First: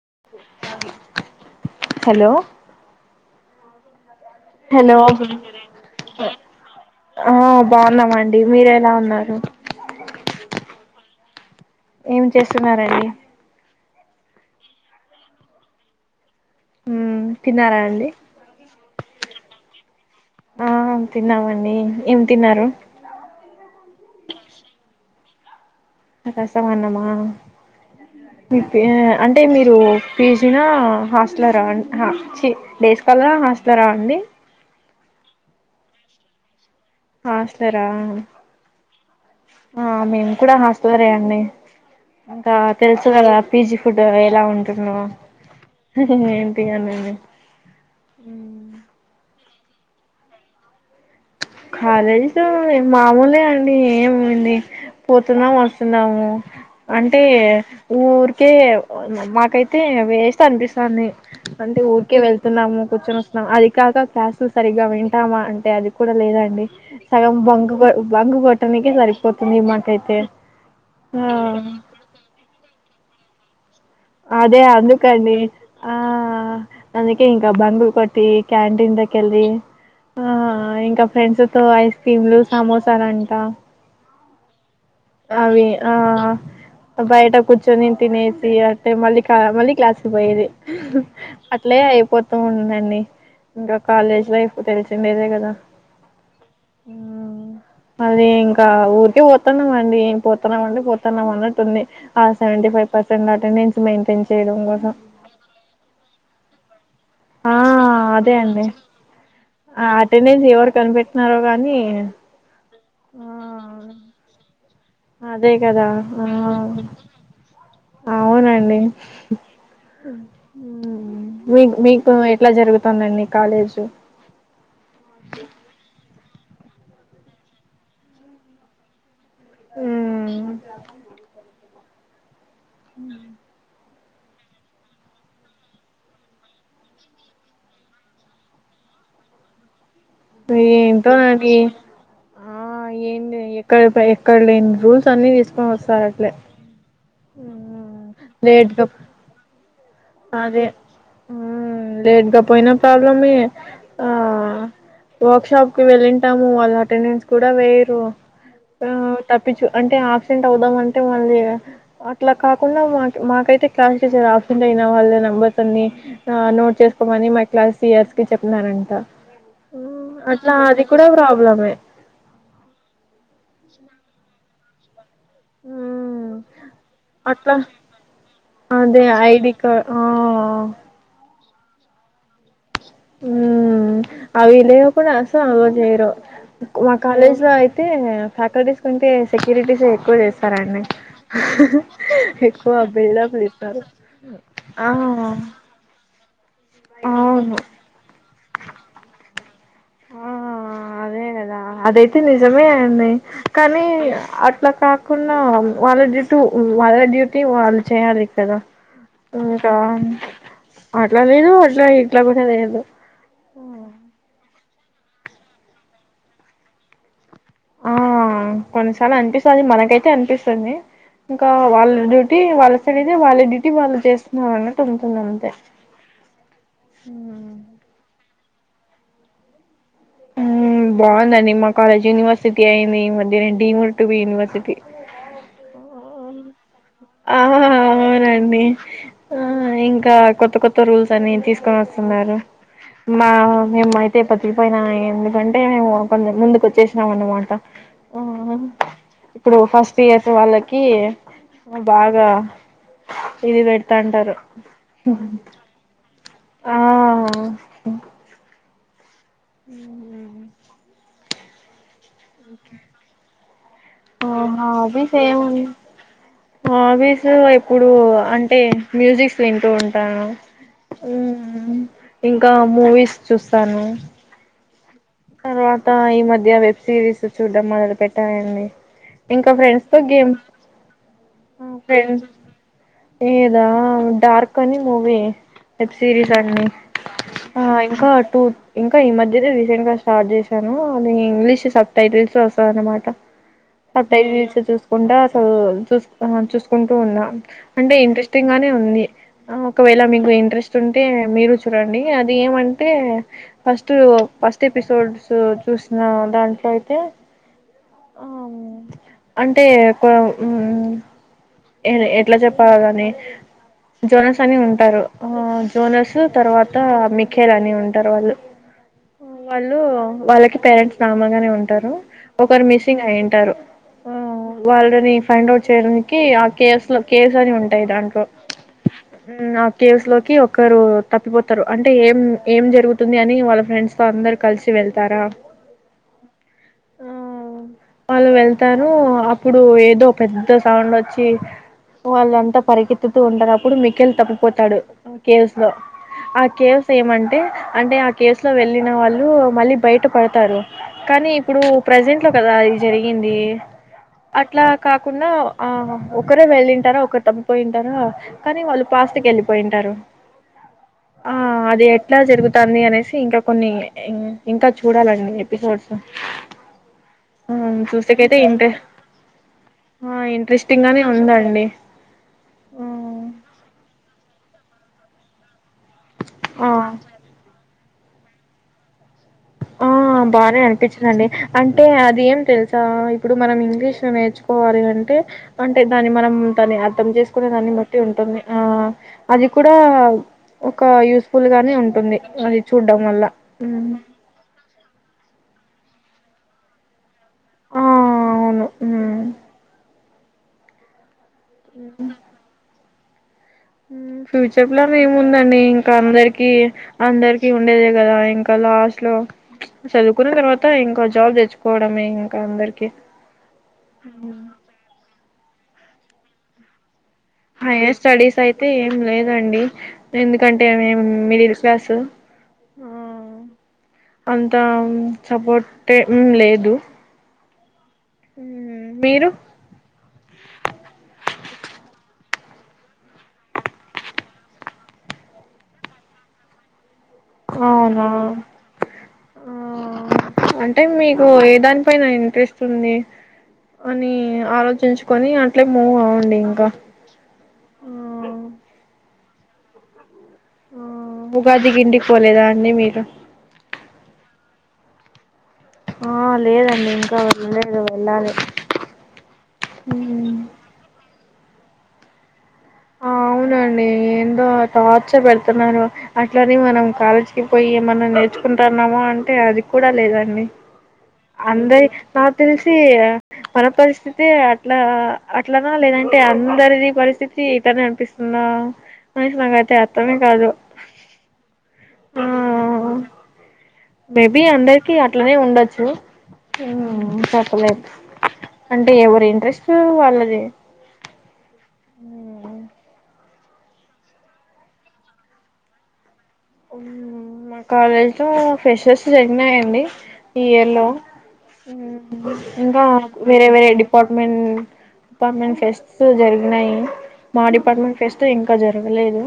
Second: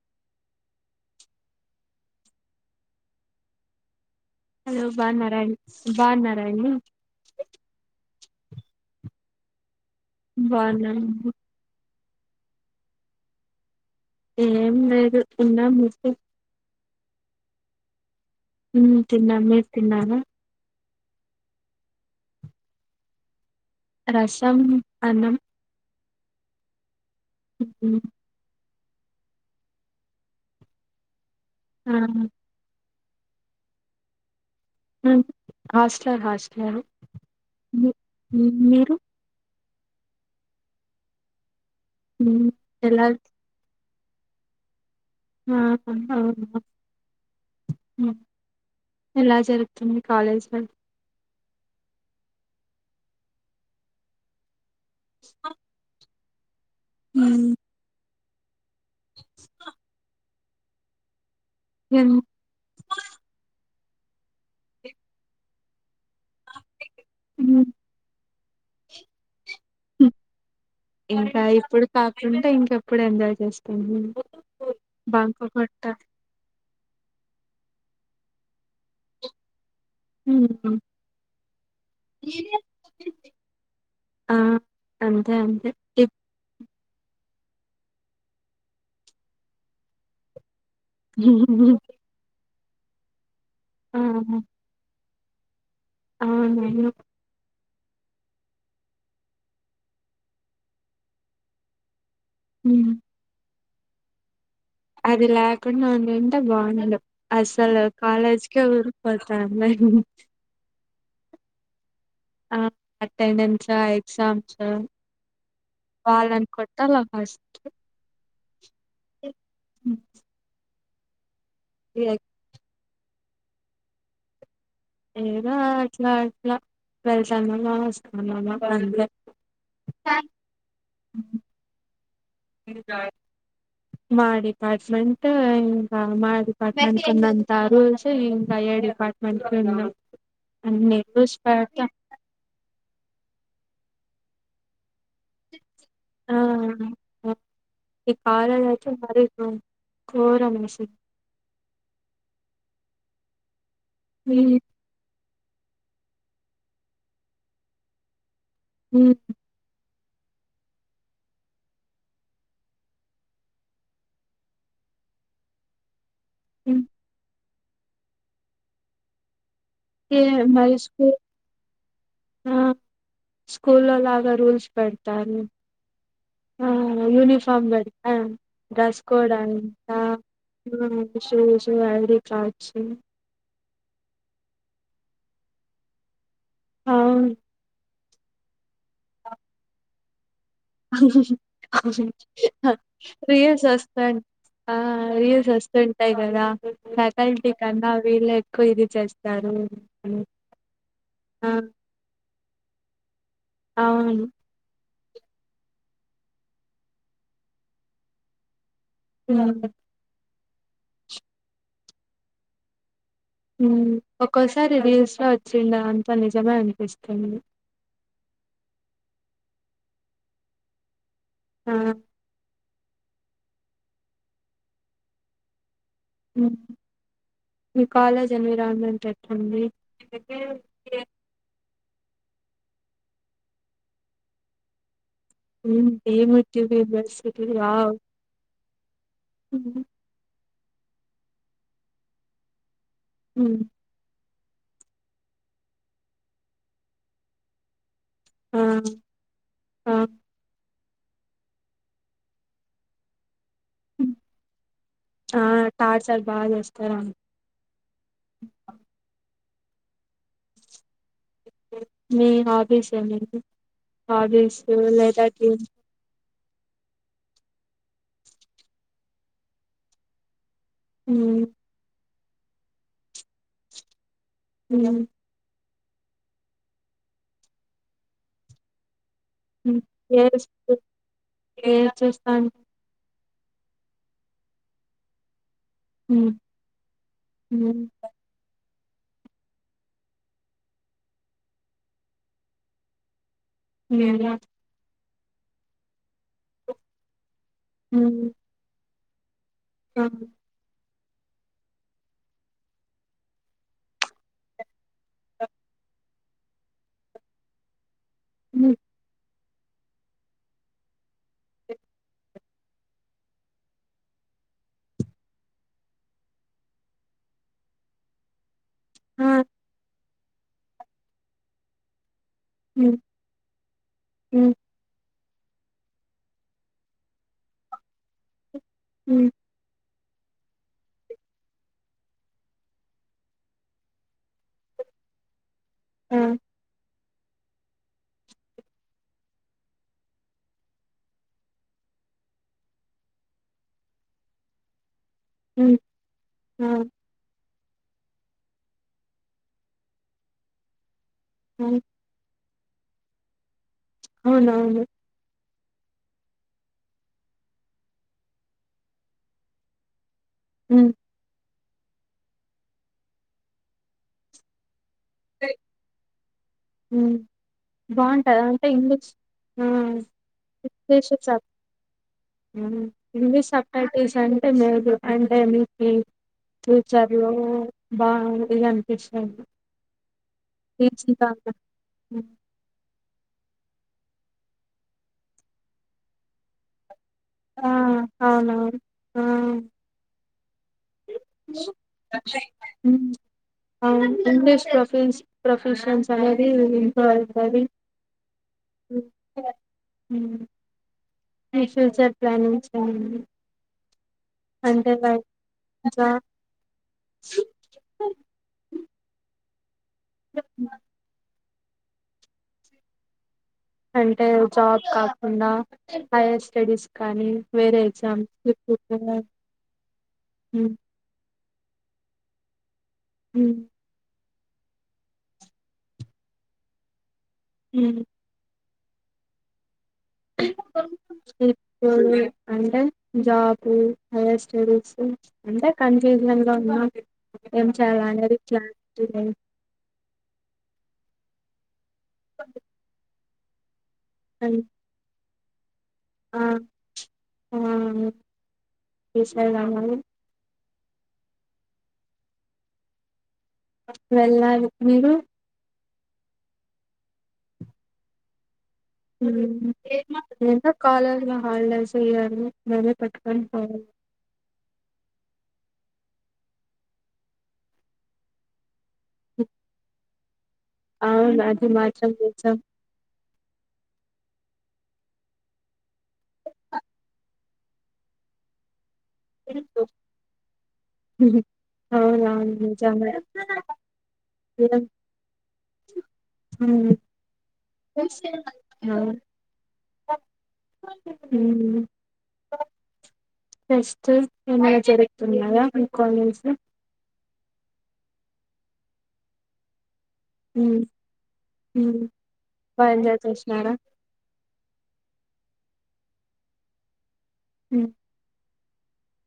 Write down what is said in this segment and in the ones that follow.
అ hello hello బాగున్నారా అండి బాగున్నారా అండి ఆ బాగున్నామ ండి మీరేలా ఉన్నారు బావున్నా ఏం చేస్తున్నరండి ఏం లేదు ఉన్నా ము ఉమ్ తిన్నారాండి తిన్నాం మీరు తిన్నారా ఆ తిన్నామండి ఏం తిన్నారు రసం అన్నం రసమన్నమా ఉహు తే అంటే మీరు పిజి నా హాస్ ట్లార ఆ అహ చీ డేస్ కలరా హాస్టారా అండి హాస్టల్ హాస్టలోని హాస్టలరా మీ మీ మీరు ఆ మేము కూడా హాస్ట్లరేయండి ఇంకా ఎలా తెలుసు కదా పీజీ ప్పుడు నువ్వు ఎలా ఉంటున్నావ్ [unintelligible] ఎలా జరు ట్లుంది కాలేజు కాలేజీతో మామూలే అండి ఏమిండి పోతున్నాం వస్తున్నాము అంటే ఊరు కే మ మాకైతే వేస్ట్ అనిపిస్తంది అంటే ఊరికే వెళ్తున్నాము కూర్చొని వస్తున్నాము అది కాక క్లాసులు సరిగ్గా వింటామా అంటే అది కూడా లేదం డి సగం బంగు బంగు అనికి సరిపో ఇంకా ఇప్పుడు కాకుండా ఇంకెప్పుడు ఎంజాయి చేసే అదే అందుకండి కొట్ట ఆ నా దగ్గర బంక్ కొట్టి క్యాంటీన్ లో కెళ్ళి ఆ ఇంకా ఫ్రెండ్స్ తో ఐస్ క్రీమ్ లు సమోసాలు అంట ఆ అంతే అవి అంతే ఆ బయట కూర్చొని తినేసి అంటే మళ్ళీ మళ్ళీ క్లాస్ కి పోయేది అట్లే అయిపోతూ అన్నీ ఇంకా కాలేజ్ లైఫ్ తెలుసు ఉండేదే కదా ఆ నేను అదే ఇంకా ఊరికే పోతాన్నా మరి ఏం పోతున్నాం అంటే పోతున్నాం అన్నట్టు ఉంది ఆ seventy five hmm percent attendance maintain చేయడం కోసం అది లేకుండా నను తంటే బాగునే ఎందు ఆ అసలు అదే కాలేజ్ కే అండి ఊరుకి పోతా న్నారో గానీ ఆ అటెండెన్స్ ఆ ఎగ్జామ్ చా అదే కదా ఆ అవునండి ఉమ్ ఉమ్ మీ మీకు ఎట్లా జరుగు తానండి కాలేజు ఏద అట్లా లా వెళ్తామ్మా వస్తానాన్న ఇంకా మా డిపార్ట్మెంట్ ఇంకా మా డిపార్ట్మెంట్ కిందంత రూల్స్ ఇంకా ఏ డిపార్ట్మెంట్ కి ఉండవు అన్ని ఎంటో రూల్స్ అం [unintelligible] పెడతా ఆ ఏంటి ఎక్కడ ఎక్కడ లేని రూల్స్ అన్ని తీసుకొని వస్ చట్లే ఇ కార మర అదే మ్ లేట్ గా పోయినా ప్రాబ్లమే మ్ వర్క్షాప్ కి వెళ్ళింటాము వాళ్ళ అటెండెన్స్ కూడా వేయరు ఆ తప్పించు అంటే ఆ సెంట్ అవదం అంటే మళ్ళీ అట్లా కాకుండా మా మాకైతే క్లాస్ టీచర్సె అ నా వాళ్ళే నంబర్ అన్ని నోట్ చేసుకోమని మ క్లాస్ ఇయర్స్ కి చెప్నారంట ఏ మై స్కూల్ అ స్కూల్ లో లాగా రూల్స్ పేడ్ అ హ్మ్. అట్లా యూనిఫార్మ్ బడి డ్రెస్ అదే కోడ్ ఐడీ కా అంతా ఆ! సుష్ ఐడి కా చె అలేయో కూడా అసం అ చేయడం మా అవును కాలేజ్ లో అయితే ఫ్యాకల్టీస్ కొంటే సెక్యూరిటీస్ ఎక్కువ చేస్ స్తారండి ఎక్కువ బిల్డప్లు రియల్స్ ఇస్తారు వస్తాంట టైగార ఫ్యాకల్టీ కన్నా వీళ్ళ ఎక్కువ ఇది చేస్త కారు ఆ అదేనదా అదైతే ని జమే ఆయనే కానీ అవును అట్లా కా కున్న వాళ్ళ డ్యూటీ వాళ్ళ డ్యూటీ వాళ్ళు చేయ్యాలి కదా హ్మ్. ఇంకా అట్లా లేదు అట్లా ఇట్లా కూడా లేదు ఒక సరే రీల్స్లో వచ్చిండ అంత నిజమే అనిపిస్తుంది ఆ కొన్నిసార్లు అనిపిస్తుంది మనకైతే అనిపిస్తుంది ఇంకా ఆ వాళ్ళ డ్యూటీ వాళ్ళ అక్కడయితే వాళ్ళ డ్యూటీ వాళ్ళు చేస్తున్నారు అన్నట్టు ఉంటుంది అంతే కాలేజ్ ట్రిప్ ఉంది [unintelligible] అ కాలజ్ యనివర్సిటీ అయింది ఇ మధ్యను డిమోట్ యూనివర్సిటీ ఉమ్ ఆ యూనివర్సిటీ వావ్ అవునండి ఆ ఇంకా కొత్త కొత్త రూల్స్ అని తీసుకొని వస్తున్నారు మా హ్మ్. నిమ్యి అ పతికిపోయినా ఎందుకంటే మేము కొ ముందుకు వచ్చేసినాం అనమాట ఆ ఇప్పుడు ఆ ఫస్ట్ ఇయర్ వాళ్ళకి కి బాగా ఇది పెడతా హ్మ్. అంటారు అ ఉ మీ హాబీస్ అండి ఆ హాబీస్ హాబీస్ లేదా ఏముంది హాబీస్ ఎప్పుడు అంటే మ్యూజిక్స్ తింటూ ఉంటాను హ ఉమ్ ఇంకా మూవీస్ చూస్తాను ఉ తర్వాత ఈ మధ్య వెబ్ సిరీస్ చూడ్డం మదలు పెట్టయండి ఇంకా హ్మ్ ఫ్రెండ్స్ తో గేమ్ ఏది ఏది ఫం చూస్తా ఉంటారు? ఏదా డార్క్ అని మూవీ వెబ్ హ్మ్ సిరీస్ అన్ని ఆ హ్మ్ ఇంకా టూ ఇంకా ఈ మధ్యే రీసెంట్ గా స్టార్ట్ చేశాను అది ఇంగ్లీష్ సబ్ టైటిల్స్ వస్తాంది అనమాట ఆ హ్మ్ టైటిల్స్ చూస్తా కుండా అసలు చూస్ చూసుకుంటూ ఉన్నా అంటే హ్మ్ ఇంట్రెస్టింగ్ గానే ఉంది ఒకవేళ ఆ మీకు ఇంట్రెస్ట్ ఉన్ టే మీరు చూడండి అది ఏమంటే ఫస్ట్ ఫస్ట్ ఎపి ఎపిసోడ్స్ చూసిన దాంట్లో అయితే హ్మ్మ్ అంటే కొ హ్మ్మ్ ఎ ఎట్లా చెప్పాలా దాని అ జోనస్ అని ఉంటారు హా జోనస్ తర్వాత మిఖేల్ అని ఉంటారు వాళ్ళు. ఆ హ్మ్మ్ వాళ్ళు వాళ్ళకి పేరెంట్స్ నార్మల్ గానే ఉంటారు ఒకరు హ్మ్ మిస్సింగ్ అయింటారు హ్మ్మ్ హ్మ్ వాళ్ళని ఫైండ్ ఔట్ చేయడానికి కి ఆ కేసు లో కేసు అని ఉంటాయి దాంట్లో హ్మ్ హ్మ్మ్ కేవ్స్ లోకి ఒక్కరు తప్పిపోతారు అంటే ఏం ఏం జరుగుతుంది అని వాళ్ళ ఫ్రెండ్స్ తో అందరు కలిసి వెళ్తారా. ఆ ఆ వాళ్ళు వెళ్తారు అప్పుడు ఏదో పెద్ద సౌండ్ వ వచ్చి వాళ్ళంతా పరిగెత్తుతూ ఉంటారుప్పుడు మికేల్ తప్పిపోతాడు కేవ్స్ లో హ్మ్ ఆ కేవ్స్ ఏమంటే అంటే ఆ కేసులో వెళ్ళిన వాళ్ళు మళ్ళీ బయట పడతారు కానీ ఇప్పుడు ఆ ప్రజెంట్ లో కదా అది జరిగింది అట్లా అవునవును కాకుండా ఆహా ఒకరే వెళ్ళింటారూ ఒకరు తబిపోయింటారా కానీ వాళ్ళు పాస్ట్ గా వెళ్ళిపోయింటారు హ్మ్మ్ ఆ అది ఎట్లా జరుగుతాంది అనేసి ఇంకా కొన్ని ఇంకా చూడాలండి ఎపిసోడ్స్ హ్మ్ హ్మ్మ్ చూస్తేకైతే బావుంటదా అంటే ఇంటె ఇంగ్లీష్ ఆ హా ఇంట్రెస్ట్ గానే ఇంగ్లీష్ వచ్చ ఉందండి ఇంగ్లీష్ స్ అంటే మేరు అంటే మీకి ఆ ఫ్యూచర్ లో బాగుంది అనిపించింది ఆ బాగానే అనిపించిందండి అంటే అది ఏం తెలుసా ఇప్పుడు మనం ఇంగ్లీష్ నేర్చుకోవాలి అంటే అంటే దాన్ని మనం దాన్ని అర్థం చేస్ తీసుకునే ఆ దాన్ని బట్టి ఉంటుంది ఆ అవునవును ఆ అది కూడా ఒక యూస్ఫుల్ గానే ఉంటుంది అది చూడ్డం వల్ల హ్మ్మ్. పిస్ ప్రొఫెషన్సనేది ఇంట్లో అయ్తాది. ఆ అవును హ్మ్ ఊమ్. ఫ్యూచర్ సెట్ ప్లానింగ్సేమన్న. ఊమ్. ఫ్యూచర్ ప్లానేముందండి ఇంక జాబ్ అందర్కీ అందర్కీ ఉండేదే గదా ఇంక లాస్ట్ లొ. చదువ్కున్న తర్వాత హ్మ్. ఇంకో జాబ్ దెచ్చు. కోడమే ఇంక అందర్కి. అంటే జాబ్ కాక్ కుండా హైయ్యర్ స్టడీస్ కానీ వేరే హైయ్యర్ ఎగ్జామ్ స్టడీసైతే ఇప్పుడు ఏం లేదండి ఎందుకంటేే మేమ్ మీర్ వ్యాసు ఓ. ఉమ్. అంత సపోట్ట్ ఏం లేదు. హుమ్. మ్ మీరు. [unintelligible] అంటె జాబు హైయ్యర్ స్టడీసు అంటె కన్ఫ్యూజనల్గ ఉన్నా. ఏమ్ చెయ్యాల అవునా అనేది ప్లాన్. [unintelligible] టె మీకు ఏదాన్ పైన ఇంట్రెస్టుంది. అని అండ్ ఆలోచించ్కొని అన్ మూ ఔండి ఆ ఇంక ఆ. ఇన్ష్టాగ్రాము అవి. ఓ ఉగాదిగింటిక్పోలేదా అండి మీరు. వెళ్ళాలి మీరు. ఆ లేదండి ఇంకా వెళ్ళలేదు వెళ్ళాలి. ఊమ్ ఉ ఏందో కాలేజ్ర. Holidays yearly. ఔనండి ఏందో. టార్చర్ బెడ్తున్నారు అట్లనే మనం కాలేజ్కి పొయ్ ఏమన్నా నేర్చుకుంటా. నమా అంటే అది కూడా లేదు అండి అవును అది అందరి మాత్రం నాక్ నిజం తెల్సి మన పరిస్థి తే అట్లా అట్లనా లేదంటే అందర్ది పరిస్థి తి ఇతనే అన్పిస్తుందా. [unintelligible] నాకైతే అర్థమే కాదు. ఉహు ఆ! అవును అవును నిజంగా మేబీ విలన్ అందరికీ అట్లనే ఉండొచ్చు. అవునా హ్మ్. చెప్పలేం. అంటే ఎవరి ఇంట్రెస్ట్ వాళ్ళది. ఉహు హ్మ్. ఫెస్ట్ ఏమైనా జరుగుతున్నాయ మీ కాలేజ్ లో మా కాలేజ్ లో ఫ్రెషర్స్ జరిగినాయండి ఈయర్ ఉమ్. లో ఇంకా బాగా ఎంజాయ్ వేరే వేరే చేసినారా డిపార్ట్మెంట్ డిపార్ట్ట్మెంట్ ఫెస్ట్స్ జరిగినాయి మా ఉమ్, డిపార్ట్మెంట్ ఫెస్ట్ ఇంక ఇంకా జరగలేదు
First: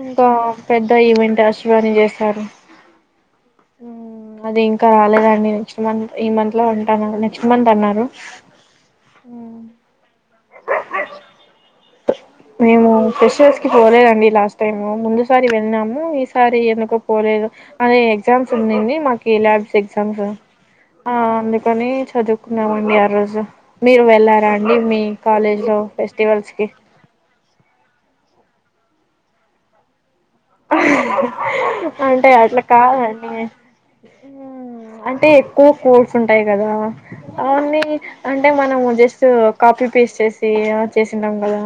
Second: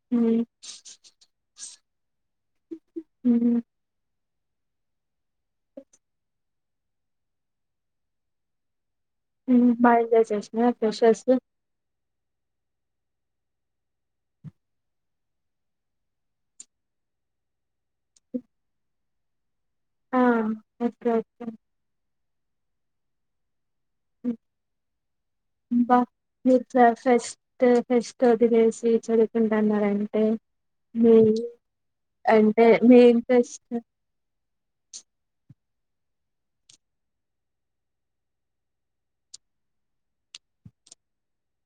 ఇంకా ఉమ్, పెద్ద ఇవెన్ చూవని చేస్తరు [inaudible] అది ఇంకా రాలేదండి నెక్స్ట్ మంత్ ఈ మంత్ లో ఉంటాను నెక్స్ట్ మంత్ అన్నారు బాయల్ దే సెన్స్ నా ఫ్రెషర్సు మేము ఫెషర్స్ కి పోలేదండి లాస్ట్ టైమ్ ముందుసారి వెల్లినాము ఈసారి ఎందుకో పోలేదు అధే ఎగ్జామ్స్ ఉందింది మాకు ల్యాబ్ ఆ ఎగ్జామ్స్ ఓకే ఆ ఓకే అందుకని చదువు కున్నా మండి ఆ రోజు మీరు ఉమ్, వెళ్ళారా అండి మీ కాలేజ్ లో ఫెస్టివల్స్ కి టు ఫెస్ట్ వదిలేసి చదువుకుంటాన్నరంటే అంటే అట్లా మీ కాదండి ఇంట్రెస్ట్ ఉమ్ అంటే కో కోడ్స్ ఉంటాయి కదా అవన్నీ అంటే మనము జస్ట్ కాపీ పేస్ట్ చేసి చేసింటాం కదా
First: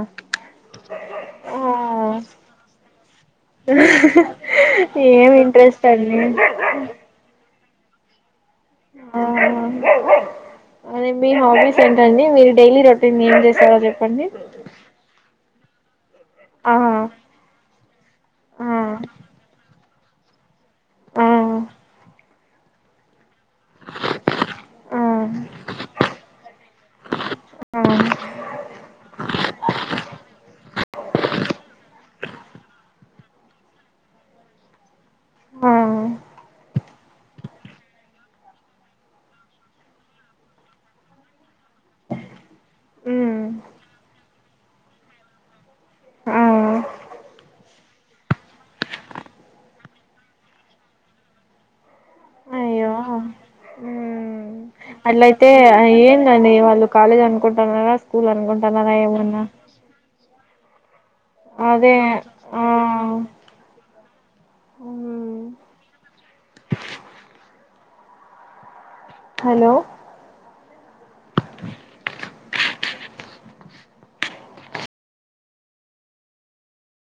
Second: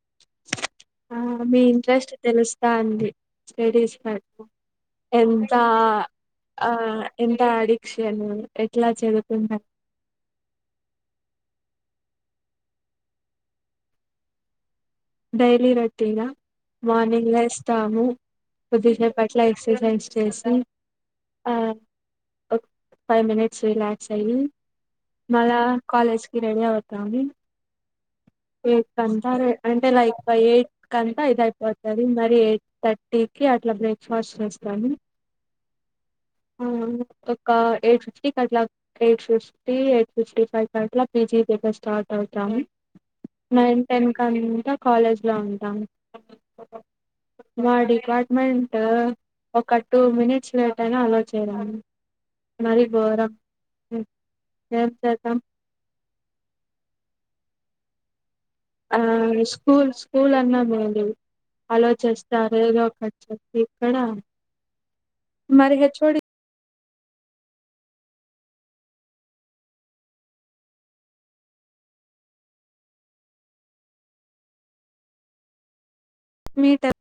ఆ మీ ఇంట్రెస్ట్ ఆ తెలుస్తంది స్టడీస్ పై ఏం ఎంత ఇంట్రెస్ట్ అండి ఆ ఎంత అడిక్ క్షను ఆ అదే మీ హాబీస్ ఏంటండి మీరు డైలీ రొటీన్ ఏం చేస్తారో చెప్పండి డైలీ రో టీనా ఆ మార్నింగ్ లెస్తము ఆ కొద్దిసేపట్ల ఎక్ససైజ్ చేసి ఆ ఒకా ఫైవ్ మినిట్ రీలక్స్ అయి ఆ మల్ల కాలేజికి రెడి అవతము ఆ ఎయిట్ కాంత అంటే లైక్ ఎయిట్ కి అంతా ఇది ఇయిపోతధి మరి ఎయిట్ థర్టీకి అట్లా బ్రేక్ఫాస్ట్ చేస్తాను ఆ ఒక ఎయిట్ ఫిఫ్టీ కి అట్లా eight fifty eight fifty five కి అట్లా పీజీ దగర స్టార్ట్ అవుతాము ఉమ్ నైన్ టెన్ కాంత కాలేజ్ లో ఉంటాం ఆ మా డిపార్ట్మెంట్ ఒక టూ మినిట్స్ లేట్ అయినా అలో మరి గోరం అట్లాతే ఎంది అండీ వాళ్ళకు కాలేజ్ అనుకుంటన్నారా స్కూల్ అనుకు ఆ స్కూల్ స్కూల్ అన్న బగుండేధి అల్లో అదే చేస్తారు ఆ ఏదో ఒకటి చెప్పి ఇక్కడ ఉమ్ మరిగా చూడి హలో మీటర్